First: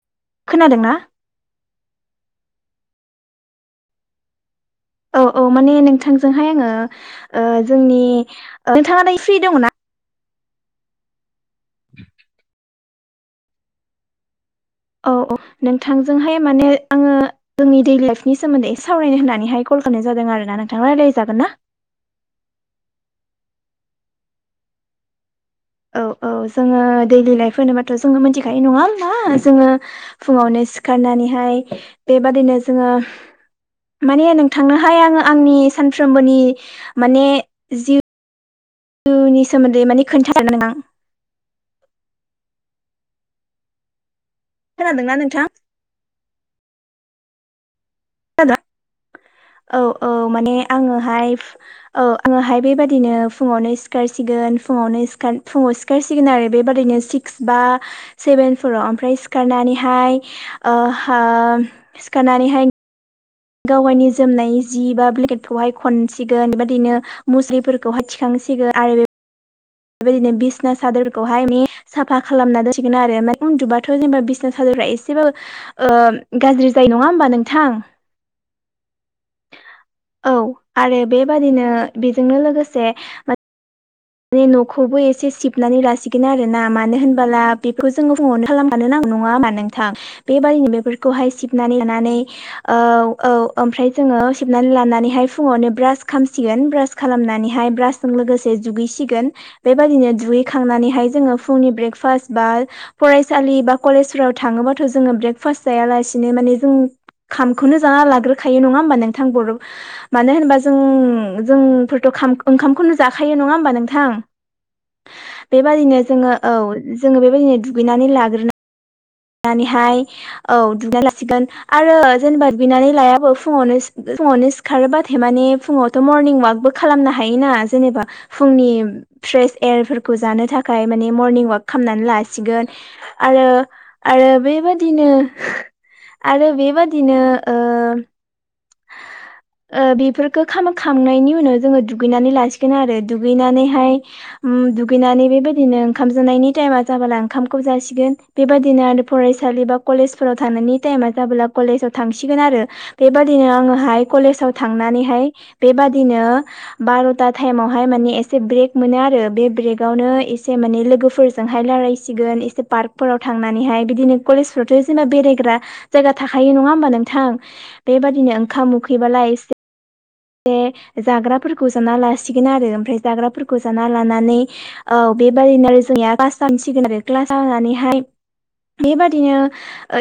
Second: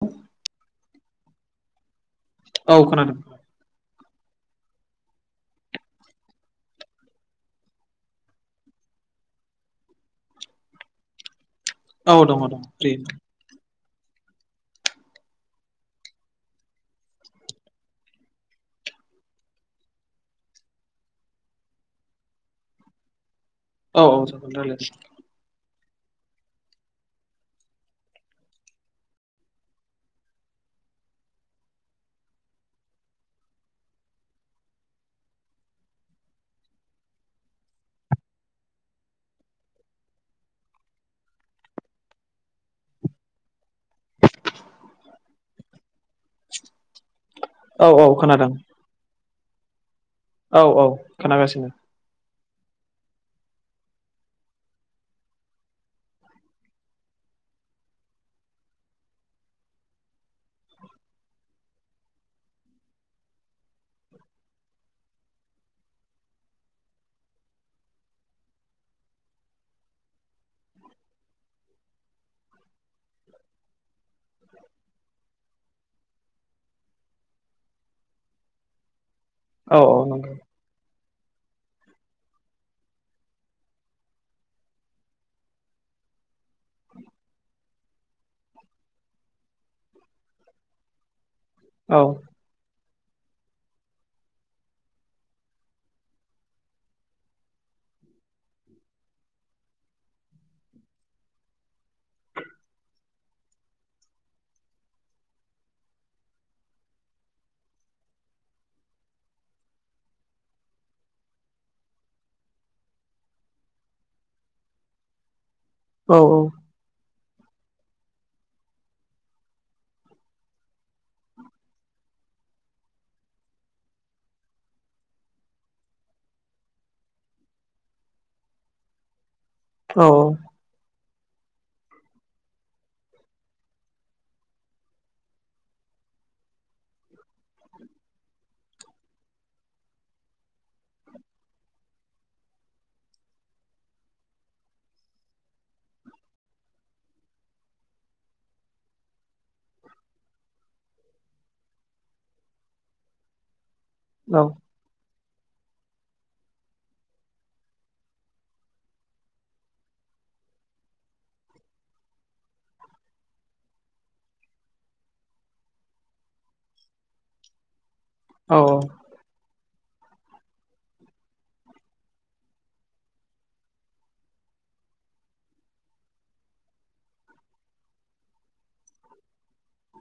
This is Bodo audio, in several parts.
औ। खोनादों ना? औ खानादों? औ औ माने नोंथांजोंहाय आङो ओ जोंनि नोंथाङा नै फ्रि दङ ना? औ दङ दङ। औ औ नोंथांजोंहाय माने आङो। जोंनि दैइलि लाइफनि सोमोन्दै एसे सावरायनायनो होननानैहाय कलनाय जादों आरो ना नोंथाङा रायज्लायजागोन ना। औ औ जागोन रायलाय औ औ जोङो दैलि लाइफ होनोबाथ' जोङो मिथिखायो नङा होमबा जोङो फुङावनो सिखारनानैहाय बेबादिनो जोङो माने नोंथांनोहाय आङो आंनि सानफ्रोमबोनि माने जिउ जनि सोमोन्दै माने खोन्थादोंनो नों आं खोनादोंना नोंथां औ औ खोनादों औ औ माने औ आङोहाय खोनागासिनो औ आङोहाय बेबाददिनो फुङावनो सिखारसिगोन फुङावनो फुङाव सिखारसिगोन आरो बेबायदिनो बा सेभेन फराव मफ्राय सिखारनानैहाय सिखारनानैहाय गावायनि जोमनाय जि बा ब्लेकेटखौहाय खनसिगोन बेबादिनो मुस्रिफोरखौहाय थिखांसिगोन आरो बे बेबायदिनो बिसना सादोरखौहाय मे साफा खालामना दासिगोन आरो म उन्दुबाथ' जेनेबा बिसना हाजरफ्रा एसेबाबो गाज्रि जायो नङा होमबा नोंथां औ नंगौ औ आरो बेबादिनो बेजोंनो लोगोसे माने न'खौबो एसे सिबनानै लासिगोन आरो ना मानो होनबोला बेखौ जोङो फुङावनो खालामखानो नांगौ नङा हामा नोंथां बेबायादिनो बेफोरखौहाय सिबनानै औ लानानै औ औ ओमफ्राय जोङो सेबनानै लानानैहाय फुङावनो ब्रास खालामसिगोन ब्रास खालामनानैहाय ब्रास जों लोगोसे दुगैसिगोन बेबायदिनो दुगैखांनानैहाय जोङो फुंनि ब्रेकफास्ट बा फरायसालि बा कलेजफोराव थाङोबाथ' जोङो ब्रेकफास्ट जायालासिनो माने जोङो खामखौनो जाना लाग्रोखायो नङा होमबा नोंथां बर' मानो होनबा जों जोंफोरथ' ओंखामखौनो जाखायो नङा होमबा नों बेबायदिनो जोो औ जोो बेबायनो दुगैनानै लाग्रोन लानानैहाय औ दुनानै लासिगोन आरो जेनेबा बिनानै लायाबो फुङावनो फुङावनो खारोबाथाय माने फुङावथ' मरनिं अवाकबो खालामनो हायोना जेनेबा फुंनि फ्रेश औ एयारफोरखौ जानो थाखाय माने मर्निं अवाक खालामनानै लासिगोन आरो आरो बेबादिनो आरो बेबादिनो बेफोरखौ खखांनायनि उनाव जोङो दुगैनानै लासिगोन आरो दुगैनानैहाय दुगैनानै बेबायदिनो ओंखाम जानायनि टाइमा जाबोला ओंखामखौ जासिगोन बेबायदिनो आरो फरायसालि बा कलेजफोराव थांनायनि टाइमा जाबोला कलेजाव थांसिगोन आरो बेबादि बिदिनो आङोहाय कलेजाव थांनानैहाय बेबादिनो बार'था टाइमावहाय माने एसे ब्रेक मोनो आरो बे ब्रेकावनो एसे माने लोगोफोर जोंहाय रायज्लायसिगोन एसे पार्कफोराव थांनानैहाय बिदिनो कलेजफोरावथ' जेनबा बेरायग्रा जायगा थाखायो नङा होमबा नोंथां बेबायादिनो औ ओंखाम उखैबालाय एसे बे जाग्राफोरखौ जाना लासिगोन आरो ओमफ्राय जाग्राफोरखौ जाना लानानै औ बेबादिनो आरो जोंनिया क्लास जानसिगोन आरो क्लास जानानैहाय बेबादिनो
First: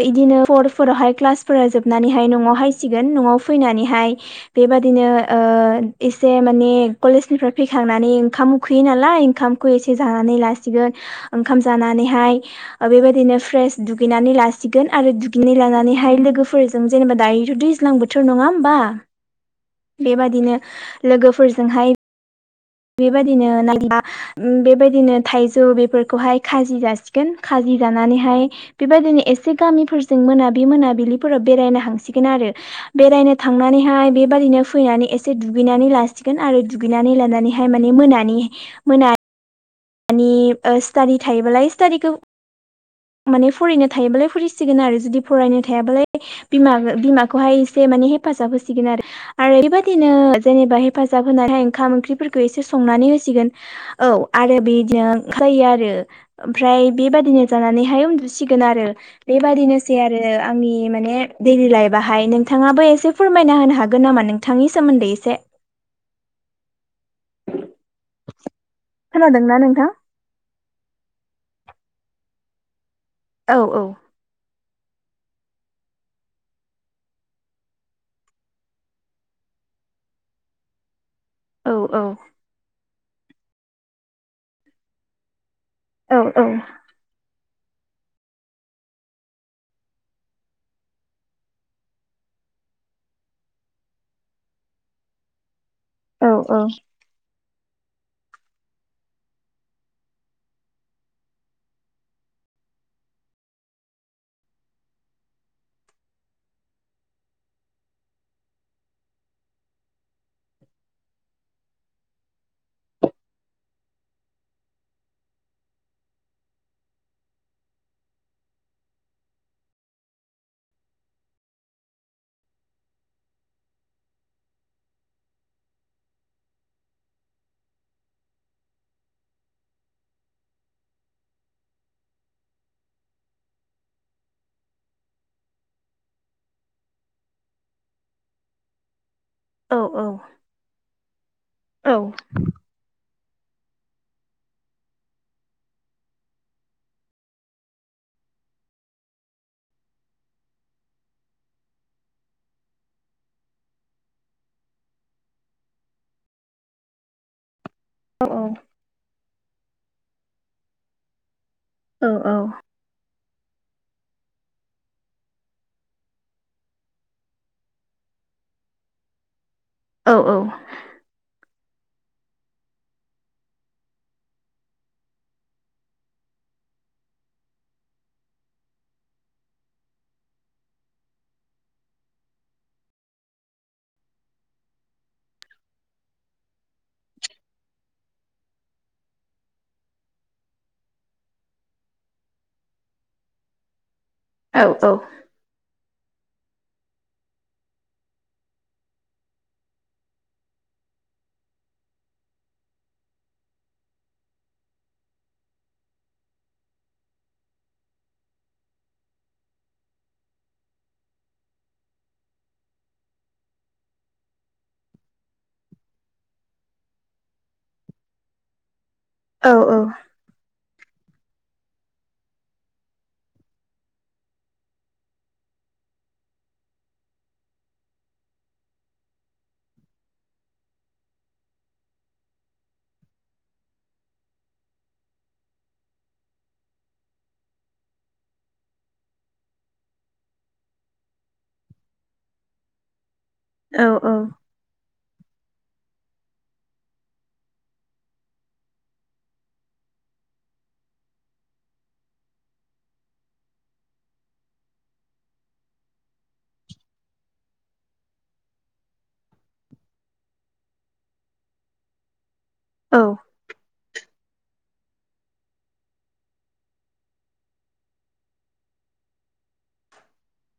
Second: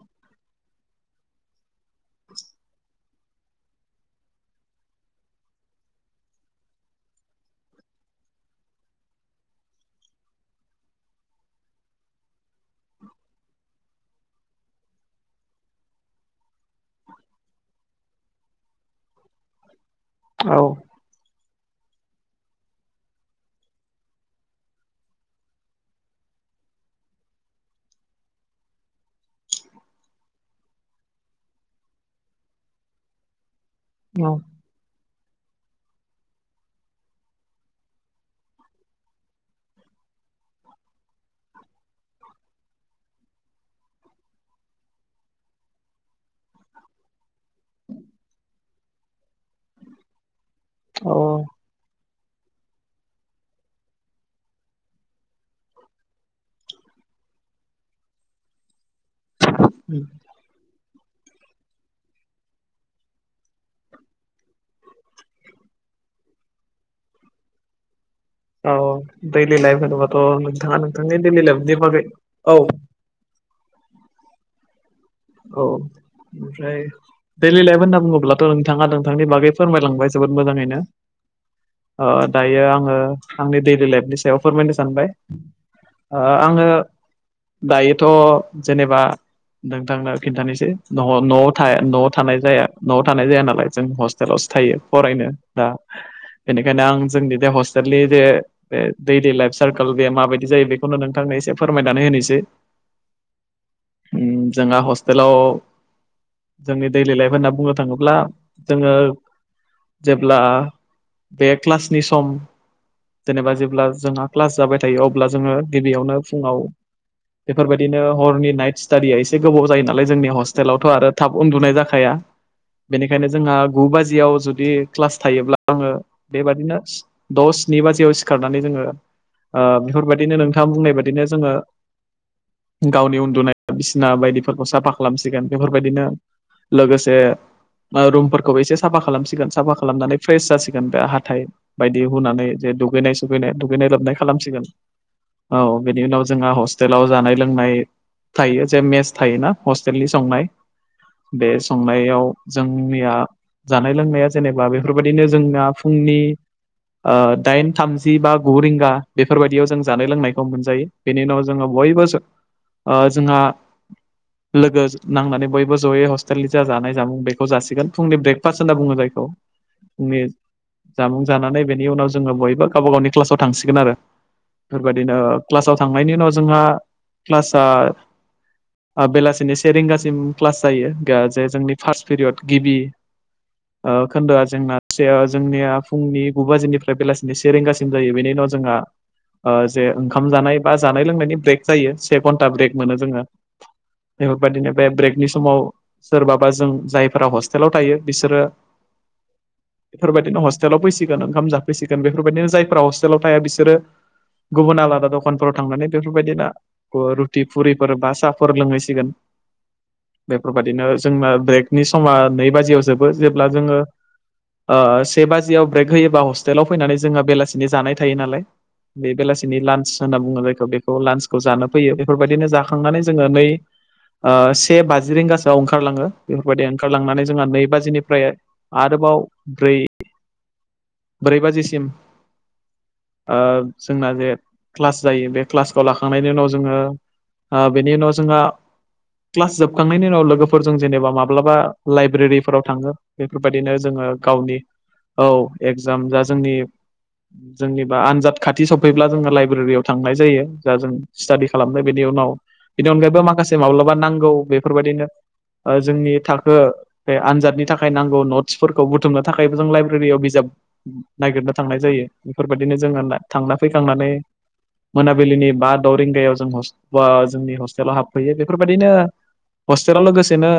इदिनो फर फावहाय क्लासफोरा जोबनानैहाय न'आव हायसिगोन न'आव फैनानैहाय बेबाय बिदिनो एसे माने कलेजनिफ्राय फैखांनानै ओंखाम उखैयो नालाय ओंखाम खौ एसे जानानै लासिगोन ओंखाम जानानैहाय बेबायदिनो फ्रेस दुगैनानै लासिगोन आरो दुगैनाय लानानैहाय लोगोफोरजों जेनेबा दायोथ' दैज्लां बोथोर नङा होमबा बेबादिनो लोगोफोरजोंहाय बेबायदिनो नायला बेबायदिनो थाइजौ बेफोरखौहाय खाजि जासिगोन खाजि जानानैहाय बेबायदिनो एसे गामिफोरजों मोनाबि मोनाबिलिफोराव बेरायनो हांसिगोन आरो बेरायनो थांनानैहाय बेबादिनो फैनानै एसे दुगैनानै लासिगोन आरो दुगैनानै लानानैहाय हाय माने मोनानि मोना मानि स्टाादि थायोबालाय स्टाादिखौ माने फरायनो थायोबालाय फरायिसिगोन आरो जुदि फरायनो थायाबालाय बिमा बिमाखौहाय एसे माने हेफाजाब होसिगोन आरो आरो बेबायदिनो जेनेबा औ हेफाजाब होनानै ओंखाम ओंख्रिफोरखौ एसे संनानै होसिगोन औ आरो बेदिनो ओंखारलायो आरो ओमफ्राय बेबादिनो जानानैहाय उन्दुसिगोन आरो। बेबादिनोसै आरो आंनि माने दैडलि लाइफआ। हाय नोंथाङाबो एसे फोरमायना होनो हागोन नामा नोंथांनि सोमोन्दै एसे। औ खोनादोंना दैलि लाइफ नोंथां? होनोबाथ' नोंथाङा नोंथांनि दैडलि लाइफनि बागै औ औ औ औ ओमफ्राय दैडलि लाइफ होनना बुङोब्लाथ' नोंथाङा नोंथांनि बागै फोरमायलांबाय जोबोद मोजाङैनो। ओ औ दायो आङो आंनि दैडलि लाइफनि सायाव फोरमायनो सानबाय। औ ओ आङो दायोथ' जेनेबा नोंथांनो खिन्थानोसै न न' न'आव थानाय जाया न'आव थानाय जाया नालाय जों हस्टेलावसो थायो फरायनो। दा औ औ बेनिखायनो आं जोंनि दा हस फिलि जे बे दैलि लाइफ सार्कोल बे माबायदि जायो बेखौनो नोंथांनो एसे फोरमायनानै होनोसै। जोंहा हस्टेलाव जोंनि दैलि लाइफ होनना बुंनो थाङोब्ला जोङो जेब्ला बे क्लासनि सम जेनेबा जेब्ला जोंहा क्लास जाबाय थायो अब्ला जोङो गिबियावनो फुङाव बेफोरबायदिनो हरनि नाइट स्टाडिया एसे गोबाव जायो नालाय जोंनि हस्टेलावथ' आरो थाब उन्दुनाय जाखाया। बेनिखायनो जोंहा गु बाजियाव जुदि क्लास थायोब्ला आङो बेबादिनो दस स्नि बाजियाव सिखारनानै जोङो ओ बेफोरबायदिनो नोंथाङा बुंनाय बाददिनो जोङो गावनि उन्दुनाय बिसिना बायदि फोरखौ साफा खालामसिगोन बेफोरबायदिनो लोगोसे रुमफोरखौ एसे साफा खालामसिगोन। साफा औ खालामनानै फ्रेस जासिगोन बे हाथाय औ बायदि हुनानै जे दुगैनाय दुगैनाय दुगैनाय लोबनाय खालामसिगोन। औ बेनि उनाव जोंहा हस्टेलाव जानाय लोंनाय थायो जे मेस थायोना हस्टेलनि संनाय बे संनायाव जोंनिया जानाय लोंनाया जेनेबा बेफोरबायदिनो जोंना फुंनि ओ दाइन थामजि बा गु रिंगा बेफोरबायदियाव जों जानाय लोंनायखौ मोनजायो। बेनि उनाव जोङो बयबो औ ओ जोंहा लोगो नांनानै बयबो जयै हस्टेलनि जा जानाय जामुं बेखौ जासिगोन फुंनि ब्रेकफास्ट होनना बुङो जायखौ। औ फुंनि औ जामुं जानानै बेनि उनाव जोङो बयबो गावबा गावनि क्लासाव थांसिगोन आरो। बेफोरबायदिनो क्लासाव थांनायनि उनाव जोंहा क्लासआ बेलासिनि से रिंगासिम क्लास जायो जे जोंनि फार्स्ट पिरियद गिबि ओ खोन्दोआ जोंना जोंनिया फुंनि गु बाजिनिफ्राय बेलासिनि से सेरिंगासिम जायो बेनि उनाव जोंहा ओ जे ओंखाम जानाय बा जानाय लोंनायनि ब्रेक जायो से घन्टा ब्रेक मोनो जोङो। औ बेफोरबायदिनो बे ब्रेकनि समाव सोरबाबा जों जायफोरा हस्टेलाव थायो बिसोरो बेफोरबायदिनो हस्टेलाव फैसिगोन ओंखाम जाफैसिगोन बेफोरबायदिनो जायफ्रा हस्टेलाव थाया बिसोरो गुबुन आलादा दखानफोराव थांनानै बेफोरबायदिना रुटि फुरिफोर बा सा फो फोर लोंहैसिगोन। बेफोरबायदिनो जोंना ब्रेकनि समा नै बाजियाव जोबो जेब्ला जोङो ओ से बाजियाव ब्रेक होयोबा हस्टेलाव फैनानै जोंहा बेलासिनि जानाय थायो नालाय। बे बेलासिनि लान्स होनना बुङो जायखौ बेखौ लान्सखौ जानो फैयो बेफोरबायदिनो जाखांनानै जोङो नै से बाजि रिंगासोआव ओंखारलाङो बेफोरबायदि ओंखारलांनानै जोंहा नै बाजिनिफ्राय आरोबाव ब्रै ब्रै बाजिसिम जोंना जे क्लास जायो बे क्लासखौ लाखांनायनि उनाव जोङो बेनि उनाव जोंहा क्लास जोबखांनायनि उनाव लोगोफोरजों जेनेबा माब्लाबा लाइब्रेरिफोराव थाङो बेफोरबायदिनो जोङो गावनि औ एक्जाम जा जोंनि जोंनिबा आनजाद खाथि सफैब्ला जोङो लाइब्रेरियाव थांनाय जायो जा जों स्टाडि खालामनाय बेनि उनाव बेनि अनगायैबो माखासे माब्लाबा नांगौ बेफोरबायदिनो जोंनि थाखो बे आनजादनि थाखाय नांगौ नट्सफोरखौ बुथुमनो थाखायबो जों लाइब्रेरियाव बिजाब नायागिरनो थांनाय जायो बेफोरबायदिनो जोङो थांना फैखांनानै मोनाबिलिनि बा द रिंगायाव जों हस बा जोंनि हस्टेलाव हाबफैयो बेफोरबायदिनो हस्टेलाव लोगोसेनो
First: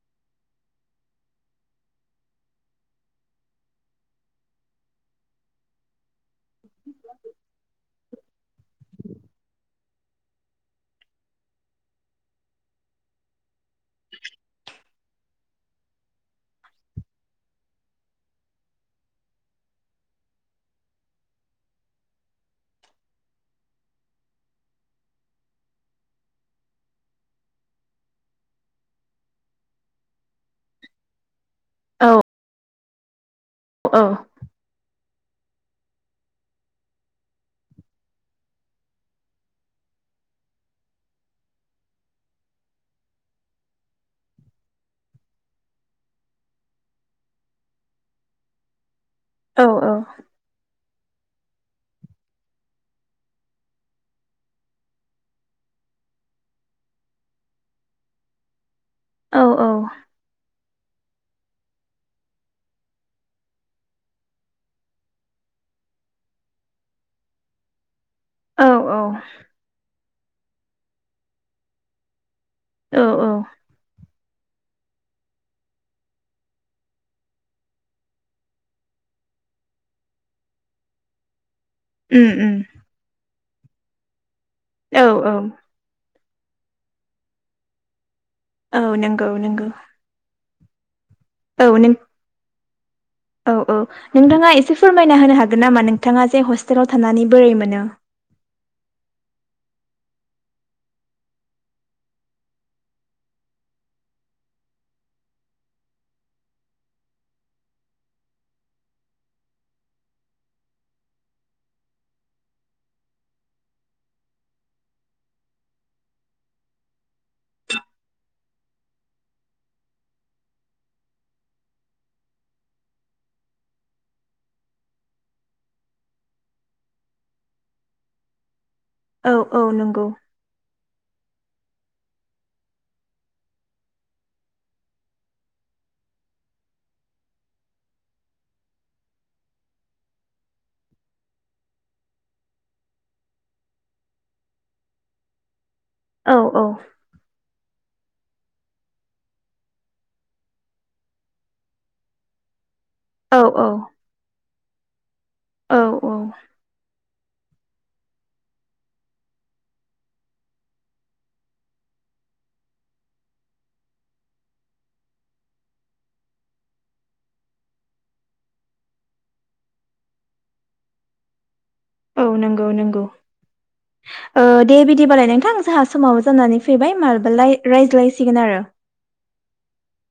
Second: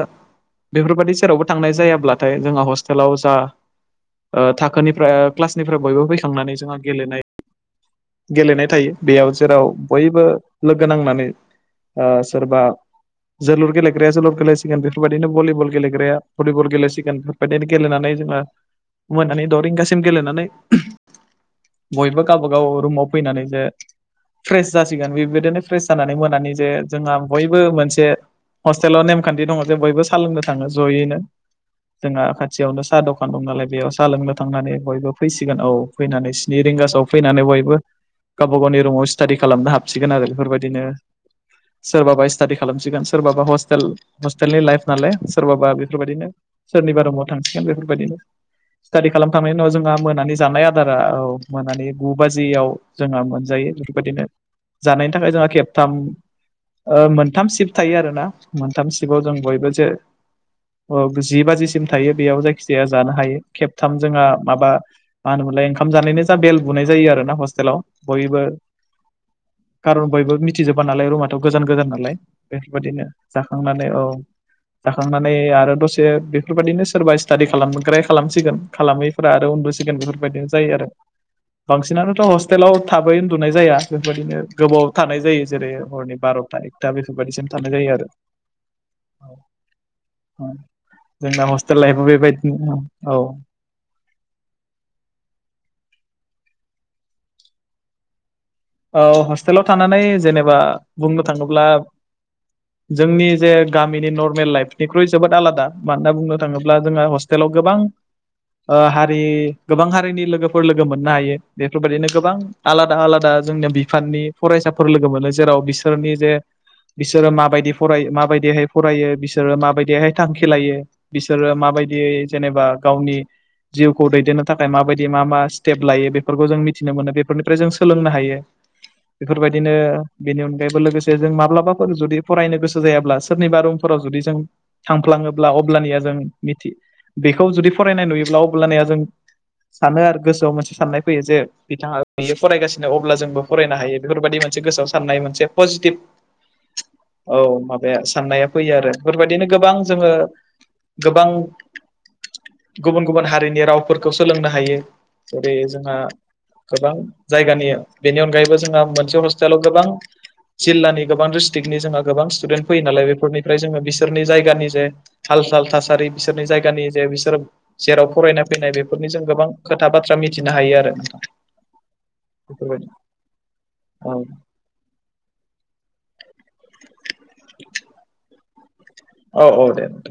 बेफोरबादि जेरावबो थांनाय जायाब्लाथाय जोंहा हस्टेलाव जा था खोनिफ्राय क्लासनिफ्राय बयबो फै थांनानै जोंहा गेलेनाय गेलेनाय थायो बेयाव जेराव बयबो लोगो नांनानै ओ सोरबा जोलुर गेलेग्राया जोलुर गेलेसिगोन बेफोरबायदिनो भलिबल गेलेग्राया भिबल गेलेसिगोन बे बेदिनो गेलेनानै जोङो मोनानि द' रिंगासिम गेलेनानै बयबो गावबाागाव रुमाव फैनानै जे फ्रेस जासिगोन बेबायदिनो फ्रेस जानानै मोनानि जे जोंहा बयबो मोनसे हस्टेलाव नेमखान्थि दङ जों बयबो सा लोंनो थाङो जयैनो जोंहा खाथियावनो साहा दखान दं नालाय बेयाव साहा लोंनो थांनानै बयबो फैसिगोन औ फैनानै स्नि रिंगासोआव फैनानै बयबो गावबा गावनि रुमाव स्टाडि खालामनो हाबसिगोन आरो बेफोरबायदिनो सोरबाबा स्टाडि खालामसिगोन सोरबाबा हस्टेल हस्टेलनि लाइफ नालाय सोरबाबा बेफोरबायदिनो सोरनिबा राव थांसिगोन बेफोरबायदिनो स्टाडि खालामखांनायनि उनाव जोंहा मोनानि जानाय आदारा औ मोनानि गु बाजियाव जोंहा मोनजायो बेफोरबायदिनो जानायनि थाखाय जोंहा खेबथाम ओ मोनथाम सिफ्ट थायो आरोना मोनथाम सिबाव जों बयबो औ जे ओ जि बाजिसिम थायो बेयाव जायखिजाया जानो हायो खेबथाम जोंहा माबा मा होनोमोनलाय ओंखाम जानायनि जा बेल बुनाय जायो आरो ना हस्टेलाव बयबो औ कारन बयबो मिथिजोबा नालाय रुमाथ' गोजान गोजान नालाय औ बेफोरबायदिनो जाखांनानै औ जाखांनानै आरो दसे बेफोरबायदिनो सोरबा स्टाादि खालामग्राया खालामसिगोन खालामैफोरा आरो उन्दुसिगोन बेफोरबायदिनो जायो आरो बांसिनानोथ' उम उम हस्टेलाव थाबै उन्दुनाय जाया बेबायदिनो गोबाव औ थानाय जायो जेरै हरनि बार'था एक दा बेफोरबायदिसिम थानाय जायो आरो औ नंगौ नंगौ जोंना औ हस्टेल नों लाइफाव बेबायदिनो औ औ औ नोंथाङा एसे फोरमायना होनो हागोन नामा नोंथाङा जे हस्टेलाव थानानै बोरै मोनो? औ हस्टेलाव थानानै जेनेबा बुंनो थाङोब्ला जोंनि जे गामिनि नर्मेल लाइफनिख्रुइ जोबोद आलादा मानोना बुंनो थाङोब्ला जोंहा हस्टेलाव गोबां ओ हारि गोबां हारिनि लोगोफोर लोगो मोननो हायो बेफोरबायदिनो गोबां आलादा आलादा जोंनिया बिफाननि फरायसाफोर लोगो मोनो जेराव बिसोरनि जे बिसोरो माबायदि फरायो माबायदिहाय फरायो बिसोरो माबायदिहाय थांखि लायो बिसोरो माबायदियै जेनेबा गावनि जिउखौ दैदेननो थाखाय माबायदि मा मा स्टेप लायो बेफोरखौ जों मिथिनो मोनो बेफोरनिफ्राय जों सोलोंनो हायो औ बेफोरबायदिनो औ नंगौ बेनि अनगायैबो लोगोसे जे जों माब्लाबाफोर जुदि फरायनो गोसो जायाब्ला सोरनिबा रुमफोराव जुदि जों थांफ्लाङोब्ला अब्लानिया जों मिथि बेखौ जुदि फरायनाय नुयोब्ला अब्लानिया जों। सानो आरो गोसोआव मोनसे साननाय फैयो जे बिथाङा बेयो फरायगासिनो अ अब्ला जोंबो फरायनो हायो बेफोरबायदि मोनसे गोसोआव साननाय मोनसे पजिटिभ। औ औ। औ माबाया साननाया फैयो आरो बेफोरबायदिनो गोबां जोङो। गोबां गुबुन गुबुन औ हारिनि रावफोरखौ सोलोंनो हायो। जेरै औ जोंहा औ गोबां जायगानि बेनि अनगायैबो जोंहा मोनसे हस्टेलाव गोबां। जिल्लानि गोबां डिस्ट्रिक्टनि जोंहा गोबां स्टुडेन्ट फैयो नालाय बेफोरनिफ्राय जोङो बिसोरनि जायगानि जे हाल साल थासारि बिसोरनि जायगानि जे बिसोर। जेराव फरायनाय फैनाय बेफोरनि जों गोबां खोथा बाथ्रा मिथिनो हायो आरो। औ नंगौ बेफोरबायदि नंगौ औ ओ दे बिदिबालाय नोंथां जोंहा समावबो जानानै फैबाय मालाबा रायज्लायसिगोन आरो। औ औ दे दे।